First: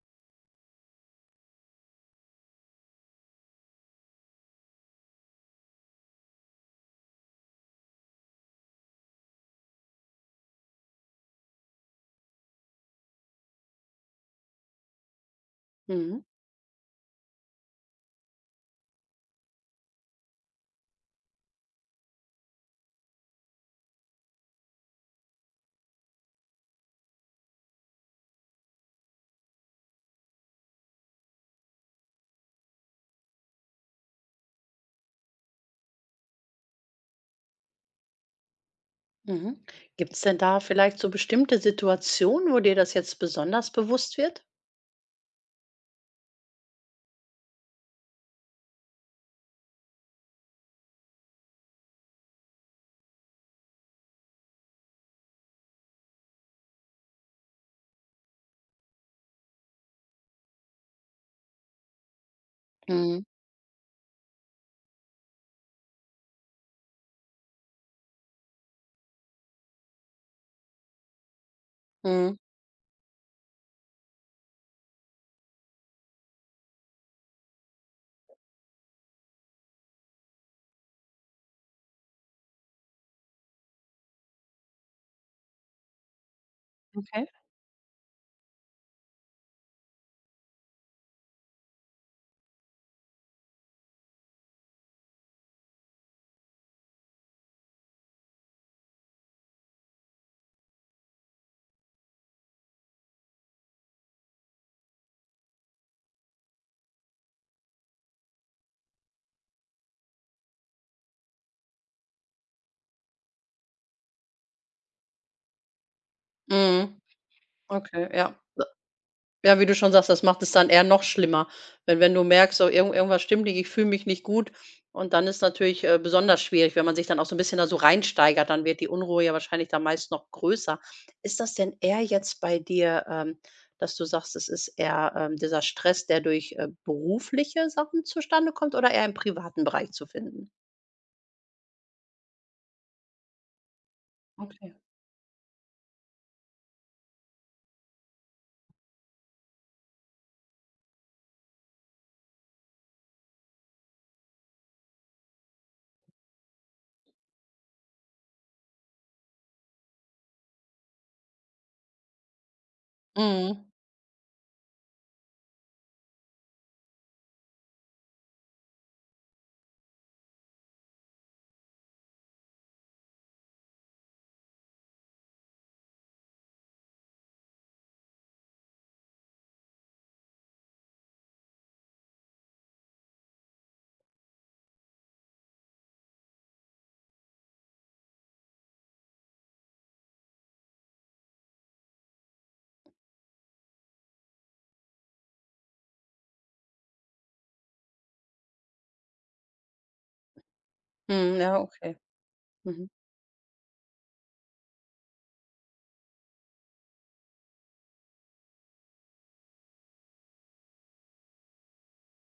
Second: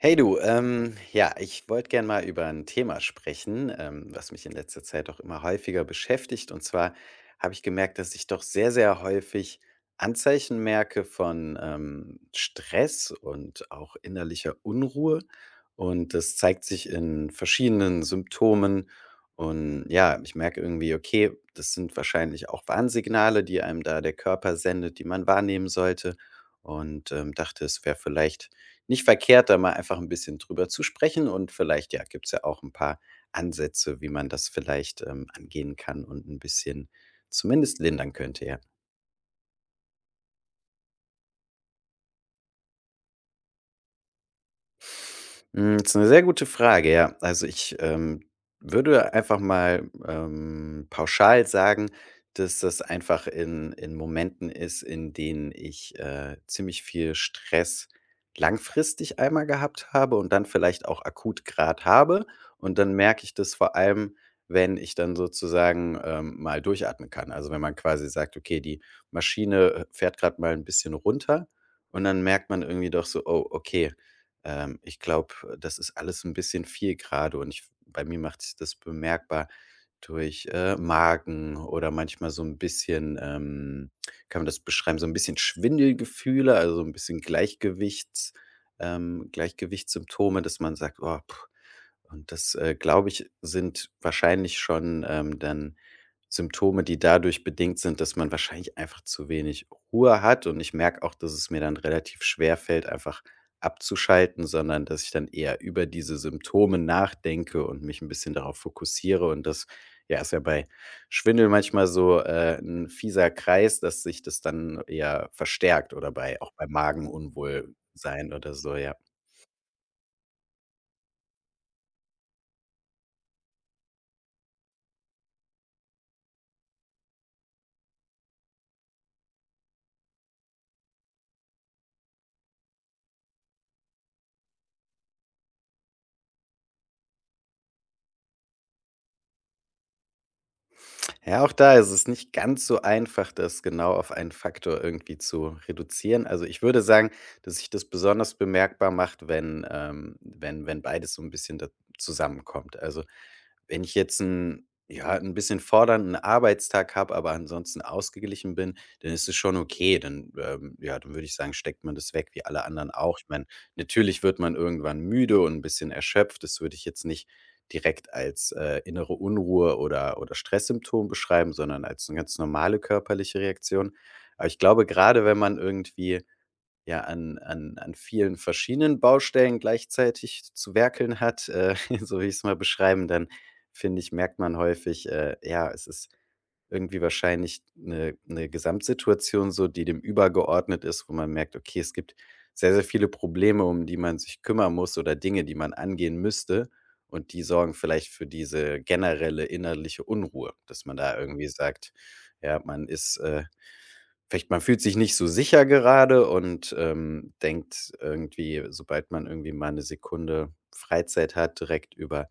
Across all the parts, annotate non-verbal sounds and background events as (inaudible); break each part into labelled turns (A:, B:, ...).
A: Hey du, ja, ich wollte gerne mal über ein Thema sprechen, was mich in letzter Zeit auch immer häufiger beschäftigt. Und zwar habe ich gemerkt, dass ich doch sehr, sehr häufig Anzeichen merke von, Stress und auch innerlicher Unruhe. Und
B: Mhm,
A: das zeigt sich in verschiedenen Symptomen. Und ja, ich merke irgendwie, okay, das sind wahrscheinlich auch Warnsignale, die einem da der Körper sendet, die man wahrnehmen sollte. Und, dachte, es wäre vielleicht nicht verkehrt, da mal einfach ein bisschen drüber zu sprechen und vielleicht, ja, gibt's ja auch ein paar Ansätze, wie man das vielleicht, angehen kann und ein bisschen zumindest lindern könnte, ja.
B: mhm. Gibt's denn da vielleicht so bestimmte Situationen, wo dir das jetzt besonders bewusst wird?
A: Hm, ist eine sehr gute Frage, ja. Also, ich, würde einfach mal, pauschal sagen, dass das einfach in Momenten ist, in denen ich, ziemlich viel Stress langfristig einmal gehabt habe und dann vielleicht auch akut grad habe. Und dann merke
B: Mhm,
A: ich das vor allem, wenn ich dann sozusagen, mal durchatmen kann. Also, wenn man quasi sagt: „Okay, die Maschine, fährt gerade mal ein bisschen runter." Und dann
B: mhm.
A: merkt man irgendwie doch so: „Oh, okay." Ich glaube, das ist alles ein bisschen viel gerade, und ich bei mir macht sich das bemerkbar durch, Magen oder manchmal so ein bisschen, kann man das beschreiben, so ein bisschen Schwindelgefühle, also, so ein bisschen
B: Okay.
A: Gleichgewichts Gleichgewichtssymptome, dass man sagt: „Oh", und das, glaube ich, sind wahrscheinlich schon, dann Symptome, die dadurch bedingt sind, dass man wahrscheinlich einfach zu wenig Ruhe hat. Und ich merke auch, dass es mir dann relativ schwer fällt, einfach abzuschalten, sondern dass ich dann eher über diese Symptome nachdenke und mich ein bisschen darauf fokussiere. Und das, ja, ist ja bei Schwindel manchmal so, 'n fieser Kreis, dass sich das dann eher verstärkt, oder bei auch bei
B: Mhm. Okay,
A: Magenunwohlsein
B: ja.
A: oder so, ja.
B: Ja, wie du schon sagst, das macht es dann eher noch schlimmer. Wenn du merkst, so irgendwas stimmt nicht, ich fühle mich nicht gut und dann ist natürlich, besonders schwierig, wenn man sich dann auch so ein bisschen da so reinsteigert, dann wird die Unruhe ja wahrscheinlich dann meist noch größer. Ist das denn eher jetzt bei dir, dass du sagst, es ist eher, dieser Stress, der durch, berufliche Sachen zustande kommt oder eher im privaten Bereich zu finden?
A: Ja, auch da ist es nicht ganz so einfach, das genau auf einen
B: Okay.
A: Faktor irgendwie zu reduzieren. Also, ich würde sagen, dass sich das besonders bemerkbar macht, wenn beides so ein bisschen da zusammenkommt. Also, wenn ich jetzt ein ja, ein bisschen fordernden Arbeitstag habe, aber ansonsten ausgeglichen bin, dann ist es schon okay. Dann, ja, dann würde ich sagen, steckt man das weg wie alle anderen auch.
B: Mhm.
A: Natürlich wird man irgendwann müde und 'n bisschen erschöpft. Das würde ich jetzt nicht direkt als, innere Unruhe oder Stresssymptom beschreiben, sondern als eine ganz normale körperliche Reaktion. Aber ich glaube, gerade wenn man irgendwie, ja, an vielen verschiedenen Baustellen gleichzeitig zu werkeln hat, (laughs) so will ich es mal beschreiben, dann finde ich, merkt man häufig, ja, es ist irgendwie wahrscheinlich eine 'ne Gesamtsituation so, die dem übergeordnet ist, wo man merkt: Okay, es gibt sehr, sehr viele Probleme, um die man sich kümmern muss, oder Dinge, die man angehen müsste, und die sorgen vielleicht für diese generelle innerliche Unruhe, dass man da
B: Mhm,
A: irgendwie
B: ja,
A: sagt,
B: okay.
A: ja, man
B: Mhm.
A: ist, vielleicht man fühlt sich nicht so sicher gerade und, denkt irgendwie, sobald man irgendwie mal eine Sekunde Freizeit hat, direkt über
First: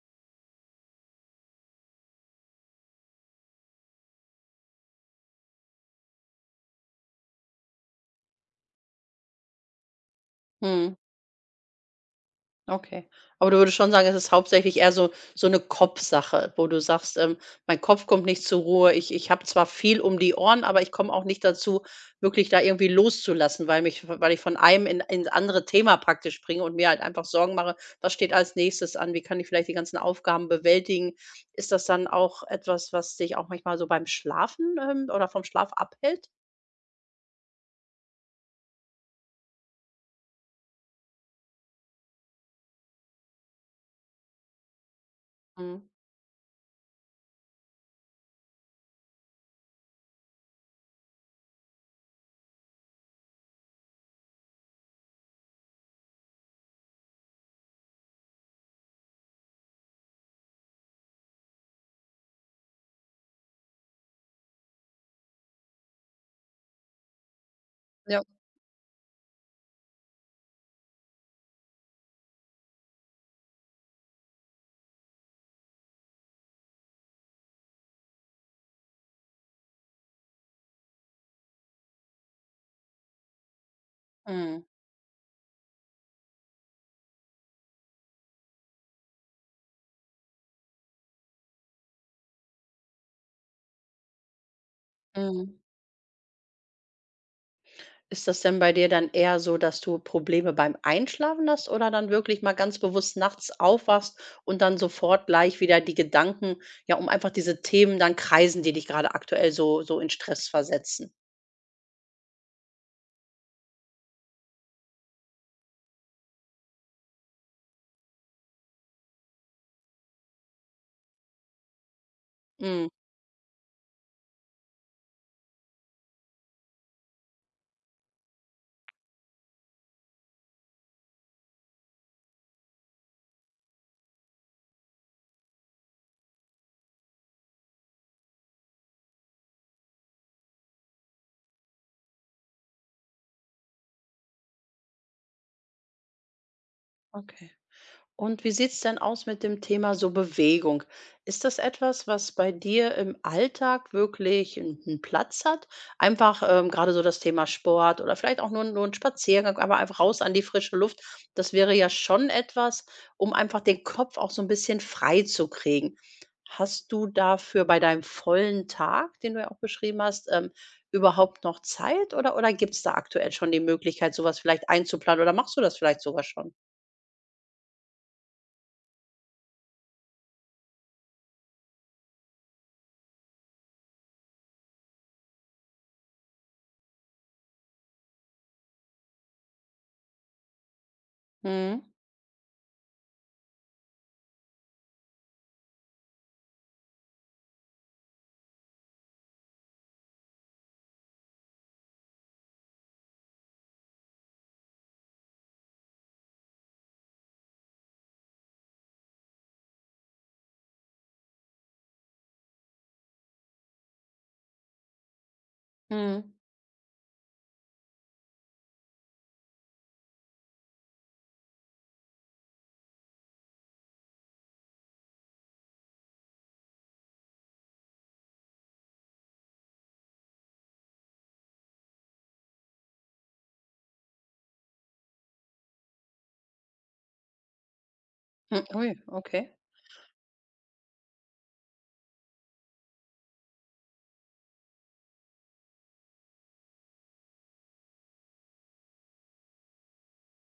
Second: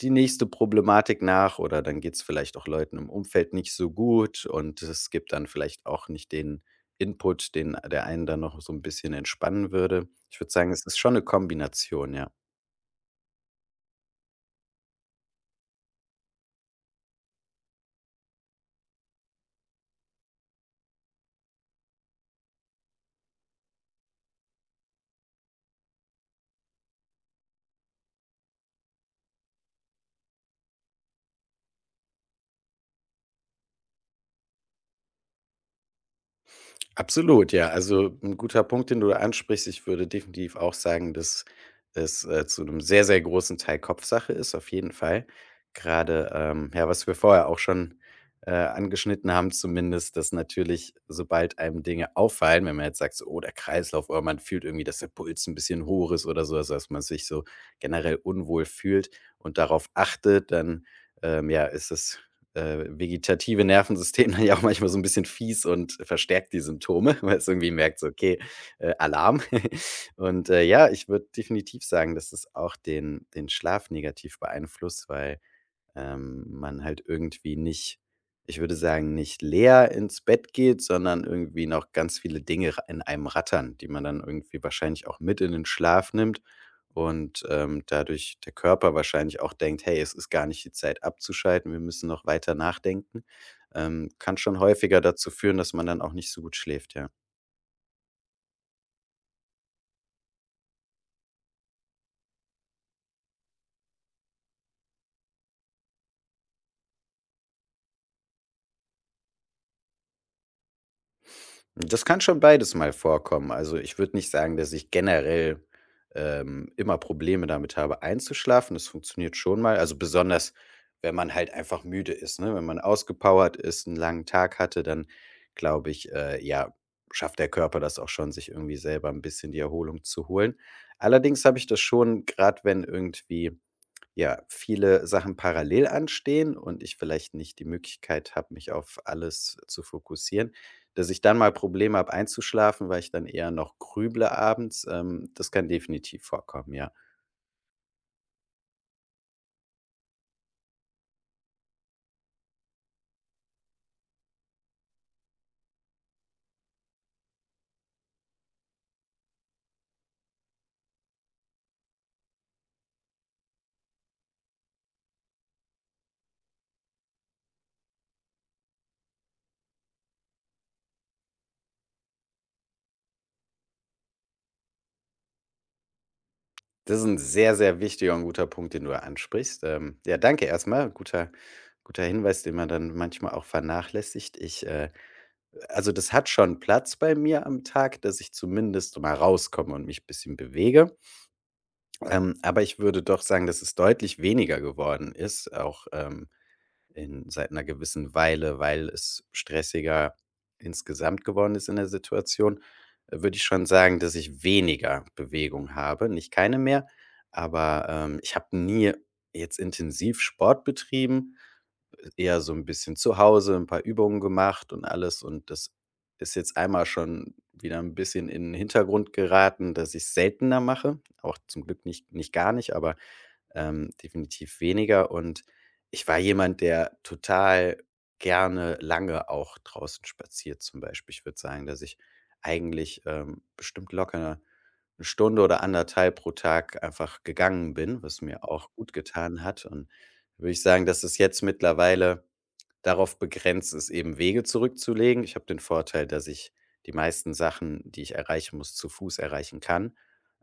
A: die nächste Problematik nach, oder dann geht's vielleicht auch Leuten im Umfeld nicht so gut und es gibt dann vielleicht auch nicht den Input, den der einen dann noch so ein bisschen entspannen würde. Ich würde sagen, es
B: Mhm.
A: ist schon eine Kombination, ja.
B: Okay. Aber du würdest schon sagen, es ist hauptsächlich eher so eine Kopfsache, wo du sagst, „Mein Kopf kommt nicht zur Ruhe. Ich habe zwar viel um die Ohren, aber ich komme auch nicht dazu, wirklich da irgendwie loszulassen, weil mich weil ich von einem in ins andere Thema praktisch springe und mir halt einfach Sorgen mache: Was steht als Nächstes an? Wie kann ich vielleicht die ganzen Aufgaben bewältigen?“ Ist das dann auch etwas, was dich auch manchmal so beim Schlafen, oder vom Schlaf abhält?
A: Absolut, ja. Also ein guter Punkt, den du da ansprichst. Ich würde definitiv auch sagen, dass es, zu einem sehr, sehr großen Teil Kopfsache ist, auf jeden Fall.
B: Mhm.
A: Gerade ja, was wir vorher auch schon, angeschnitten haben zumindest, dass natürlich, sobald einem Dinge auffallen, wenn man jetzt sagt so: „Oh, der Kreislauf", oder man fühlt irgendwie, dass der Puls ein bisschen hoch ist oder so, also dass man sich so generell unwohl fühlt und darauf achtet, dann, ja, ist es vegetative Nervensystem dann ja auch manchmal so ein bisschen fies und verstärkt die Symptome, (laughs) weil es irgendwie merkt so:
B: Ja.
A: „Okay, Alarm." (laughs) Und, ja, ich würde definitiv sagen, dass es auch den Schlaf negativ beeinflusst, weil man halt irgendwie nicht ich würde sagen, nicht leer ins Bett geht, sondern irgendwie noch ganz viele Dinge in einem rattern, die man dann irgendwie
B: Mhm.
A: wahrscheinlich auch mit in den Schlaf nimmt, und dadurch der Körper wahrscheinlich auch denkt, hey, es ist gar nicht die Zeit abzuschalten, wir müssen noch weiter nachdenken, kann schon häufiger dazu führen,
B: Mhm.
A: dass man dann auch nicht so gut schläft, ja.
B: Ist das denn bei dir dann eher so, dass du Probleme beim Einschlafen hast oder dann wirklich mal ganz bewusst nachts aufwachst und dann sofort gleich wieder die Gedanken, ja, um einfach diese Themen dann kreisen, die dich gerade aktuell so in Stress versetzen?
A: Das kann schon beides mal vorkommen. Also, ich würde nicht sagen, dass ich generell, immer Probleme damit habe, einzuschlafen. Das funktioniert schon mal. Also, besonders, wenn man halt einfach müde ist, ne? Wenn man
B: Mhm,
A: ausgepowert ist, einen langen Tag hatte, dann glaube ich, ja, schafft der Körper das auch schon, sich irgendwie selber ein bisschen die Erholung zu holen. Allerdings habe ich das schon, gerade wenn irgendwie ja, viele Sachen parallel anstehen und ich vielleicht nicht die Möglichkeit habe, mich auf alles zu fokussieren, dass ich dann mal Probleme habe einzuschlafen, weil ich dann eher noch grüble abends, das kann definitiv vorkommen, ja.
B: okay. Und wie sieht's denn aus mit dem Thema so Bewegung? Ist das etwas, was bei dir im Alltag wirklich einen Platz hat? Einfach, grade so das Thema Sport oder vielleicht auch nur ein Spaziergang, aber einfach raus an die frische Luft. Das wäre ja schon etwas, um einfach den Kopf auch so ein bisschen frei zu kriegen. Hast du dafür bei deinem vollen Tag, den du ja auch beschrieben hast, überhaupt noch Zeit oder gibt's da aktuell schon die Möglichkeit, sowas vielleicht einzuplanen oder machst du das vielleicht sogar schon?
A: Das ist ein sehr, sehr wichtiger und guter Punkt, den du da ansprichst. Ja, danke erstmal, guter Hinweis, den man dann manchmal auch vernachlässigt. Ich, also, das hat schon Platz bei mir am Tag, dass ich zumindest mal rauskomme und mich ein bisschen bewege.
B: Mhm,
A: Aber ich würde doch sagen, dass es deutlich weniger geworden ist, auch, in seit einer gewissen Weile, weil es stressiger insgesamt geworden ist in der Situation, würde ich schon sagen, dass ich weniger Bewegung habe. Nicht keine mehr, aber, ich habe nie jetzt intensiv Sport betrieben, eher so ein bisschen zu Hause ein paar Übungen gemacht und alles, und das
B: mhm.
A: ist jetzt einmal schon wieder ein bisschen in 'n Hintergrund geraten, dass ich's seltener mache, auch zum Glück nicht gar nicht, aber definitiv weniger. Und ich war jemand, der total gerne lange auch draußen spaziert, zum Beispiel. Ich würde sagen, dass ich eigentlich bestimmt locker eine Stunde oder anderthalb pro Tag einfach gegangen bin, was mir
B: Hm,
A: auch
B: ui,
A: gut getan
B: okay.
A: hat. Und würde ich sagen, dass es jetzt mittlerweile darauf begrenzt ist, eben Wege zurückzulegen. Ich habe den Vorteil, dass ich die meisten Sachen, die ich erreichen muss, zu Fuß erreichen kann.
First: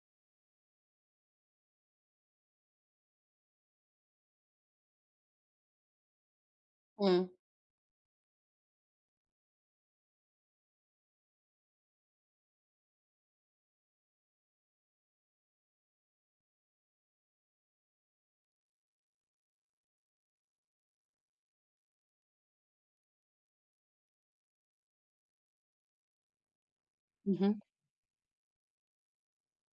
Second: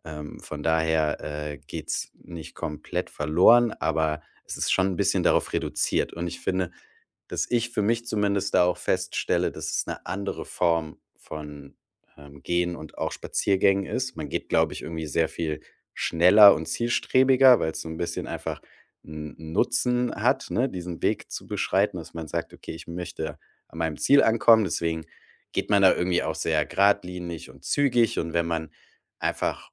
A: Von daher geht's nicht komplett verloren, aber es ist schon ein bisschen darauf reduziert. Und ich finde,
B: Mhm,
A: dass ich für mich zumindest da auch feststelle, dass es eine andere Form von, Gehen und auch Spaziergängen ist. Man geht, glaube ich, irgendwie sehr viel schneller und zielstrebiger, weil es so ein bisschen einfach 'n Nutzen hat, ne, diesen Weg zu beschreiten, dass man sagt: „Okay, ich möchte an meinem Ziel ankommen." Deswegen geht man da irgendwie auch sehr geradlinig
B: mhm.
A: und zügig, und wenn man einfach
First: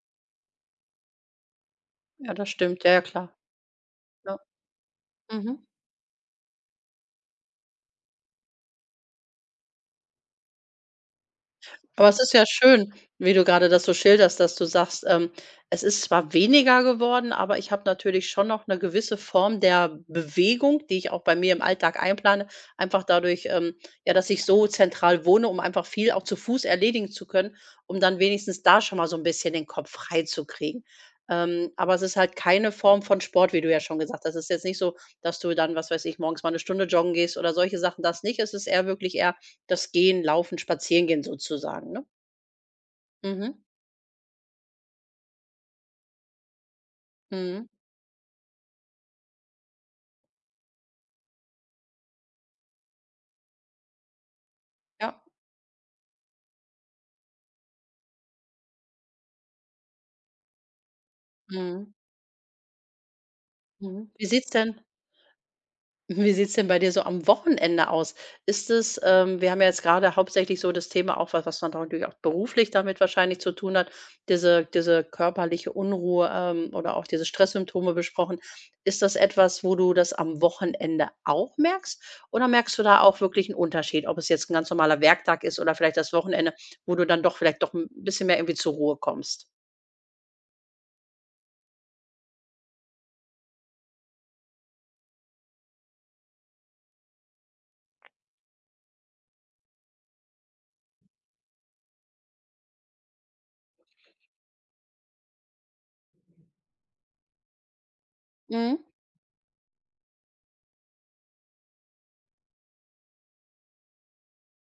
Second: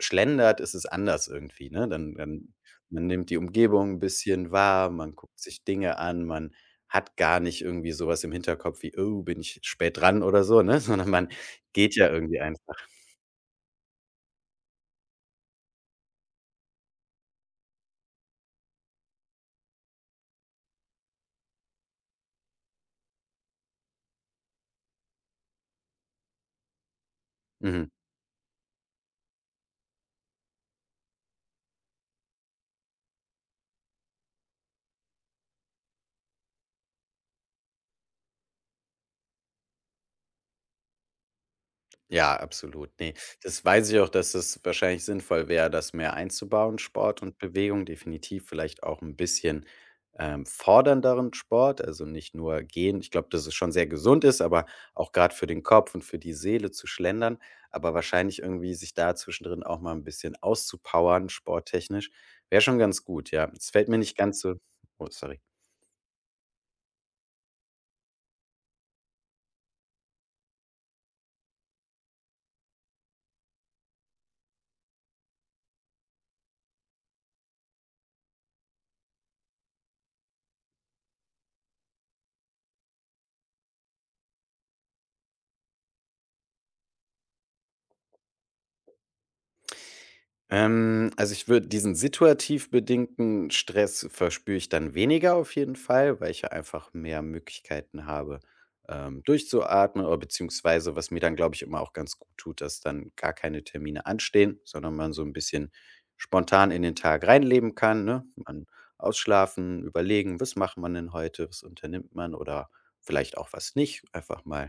A: schlendert, ist es anders irgendwie, ne? Dann
B: Ja, das
A: dann
B: stimmt. Ja, ja,
A: man nimmt
B: klar.
A: die Umgebung ein
B: Ja.
A: bisschen wahr, man guckt sich
B: Mhm.
A: Dinge an, man hat gar nicht irgendwie sowas im Hinterkopf wie: „Oh, bin ich spät dran" oder so, ne? (laughs) Sondern man geht ja
B: Aber es ist
A: irgendwie
B: ja
A: einfach.
B: schön, wie du gerade das so schilderst, dass du sagst, „Es ist zwar weniger geworden, aber ich habe natürlich schon noch eine gewisse Form der Bewegung, die ich auch bei mir im Alltag einplane, einfach dadurch, ja, dass ich so zentral wohne, um einfach viel auch zu Fuß erledigen zu können,
A: Mhm.
B: um dann wenigstens da schon mal so ein bisschen den Kopf frei freizukriegen.“ aber es ist halt keine Form von Sport, wie du ja schon gesagt hast. Es ist jetzt nicht so, dass du dann, was weiß ich, morgens mal 1 Stunde joggen gehst oder solche Sachen, das nicht. Es ist eher wirklich eher das Gehen, Laufen, Spazierengehen sozusagen, ne?
A: Ja, absolut. Ne,
B: Mhm,
A: das weiß ich auch, dass es wahrscheinlich sinnvoll wäre, das mehr einzubauen, Sport und
B: mhm,
A: Bewegung. Definitiv vielleicht auch ein bisschen, fordernderen Sport, also nicht nur gehen. Ich glaube, dass es schon sehr gesund ist, aber auch
B: ja,
A: gerade für den Kopf und für die Seele zu schlendern, aber wahrscheinlich irgendwie sich da zwischendrin auch mal ein bisschen auszupowern
B: mhm,
A: sporttechnisch, wäre schon ganz gut, ja. Es fällt mir
B: mhm.
A: nicht
B: Wie
A: ganz
B: sieht's
A: so
B: denn
A: oh, sorry.
B: (laughs) wie sieht's denn bei dir so am Wochenende aus? Ist es wir haben ja jetzt gerade hauptsächlich so das Thema auch, was dann natürlich auch beruflich damit wahrscheinlich zu tun hat, diese körperliche Unruhe, oder auch diese Stresssymptome besprochen. Ist das etwas, wo du das am Wochenende auch merkst? Oder merkst du da auch wirklich einen Unterschied, ob es jetzt ein ganz normaler Werktag ist oder vielleicht das Wochenende, wo du dann doch vielleicht doch ein bisschen mehr irgendwie zur Ruhe kommst?
A: Also, ich würde diesen situativ bedingten Stress verspüre ich dann weniger auf jeden Fall, weil ich ja einfach mehr Möglichkeiten habe, durchzuatmen, oder beziehungsweise, was mir dann, glaube ich, immer auch ganz gut tut, dass dann gar keine Termine anstehen, sondern man so ein bisschen spontan in den Tag reinleben kann, ne? Man
B: Mhm.
A: ausschlafen, überlegen: „Was macht man denn heute? Was unternimmt man?" Oder vielleicht auch was nicht. Einfach mal,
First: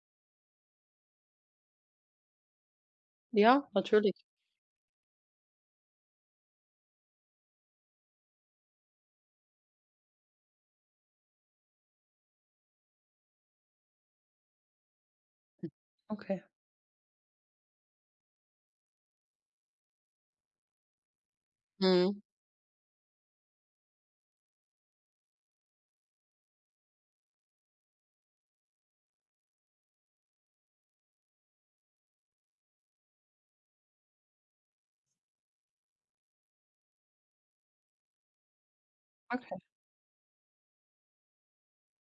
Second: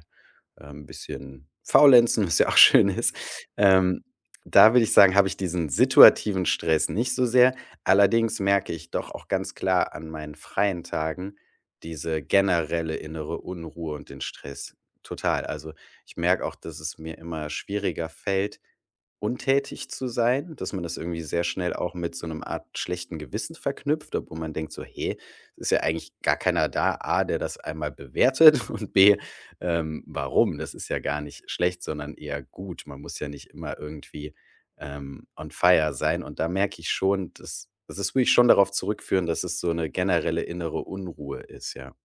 A: ein bisschen faulenzen, was ja auch (laughs) schön ist.
B: Ja,
A: Ähm
B: natürlich.
A: Da würde ich sagen, habe ich diesen situativen Stress nicht so sehr. Allerdings merke ich doch auch ganz klar an meinen freien Tagen diese generelle innere Unruhe und den Stress total. Also, ich
B: Okay.
A: merke auch, dass es mir immer schwieriger fällt, untätig zu sein, dass man das irgendwie sehr schnell auch mit
B: Mhm.
A: so einem Art schlechten Gewissen verknüpft, obwohl man denkt so: hey, es ist ja eigentlich gar keiner da, A, der das einmal bewertet, (laughs) und B, warum? Das ist ja gar nicht schlecht, sondern eher gut. Man muss ja nicht immer irgendwie on fire sein. Und da merke ich schon, dass das ist, will ich schon darauf zurückführen, dass
B: Okay.
A: es so eine generelle innere Unruhe ist, ja.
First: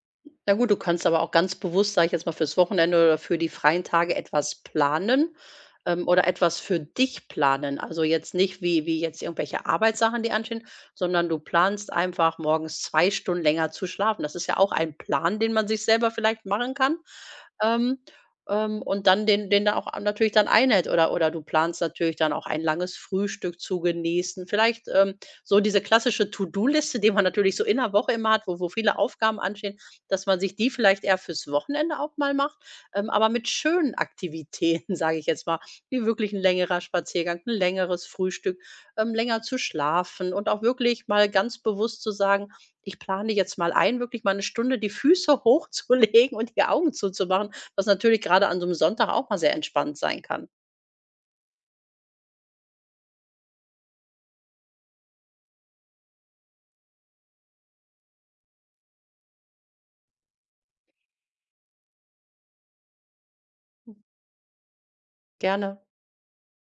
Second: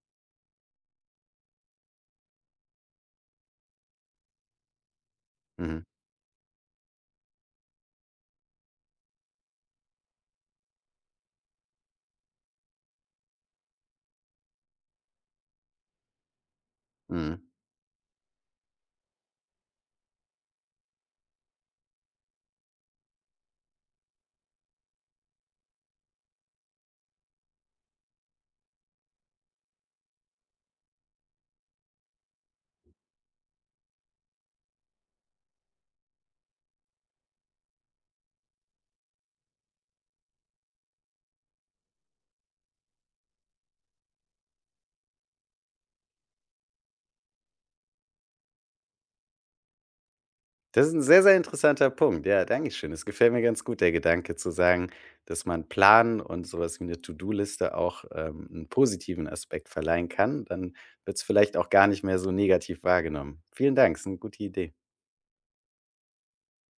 B: Na gut, du kannst aber auch ganz bewusst, sage ich jetzt mal, fürs Wochenende oder für die freien Tage etwas planen,
A: Mhm,
B: oder etwas für dich planen. Also, jetzt nicht wie jetzt irgendwelche Arbeitssachen, die anstehen, sondern du planst einfach morgens 2 Stunden länger zu schlafen. Das ist ja auch ein Plan, den man sich selber vielleicht machen kann.
A: mhm.
B: ähm, und dann den da auch a natürlich dann einhält oder du planst natürlich dann auch ein langes Frühstück zu genießen. Vielleicht, so diese klassische To-do-Liste, die man natürlich so in der Woche immer hat, wo viele Aufgaben anstehen, dass man sich die vielleicht eher fürs Wochenende auch mal macht, aber mit schönen Aktivitäten, (laughs) sage ich jetzt mal, wie wirklich ein längerer Spaziergang, ein längeres Frühstück, länger zu schlafen und auch wirklich mal ganz bewusst zu sagen: „Ich plane jetzt mal ein, wirklich mal 1 Stunde die Füße (laughs) hochzulegen und die Augen zuzumachen was natürlich gerade an so 'nem Sonntag auch mal sehr entspannt sein kann.
A: Das ist ein sehr, sehr interessanter Punkt. Ja, dankeschön. Es gefällt mir ganz gut, der Gedanke zu sagen, dass man Planen und sowas wie eine To-do-Liste auch, 'n positiven Aspekt verleihen kann. Dann wird es vielleicht auch gar nicht mehr so negativ wahrgenommen. Vielen Dank, ist eine gute Idee.
B: Gerne.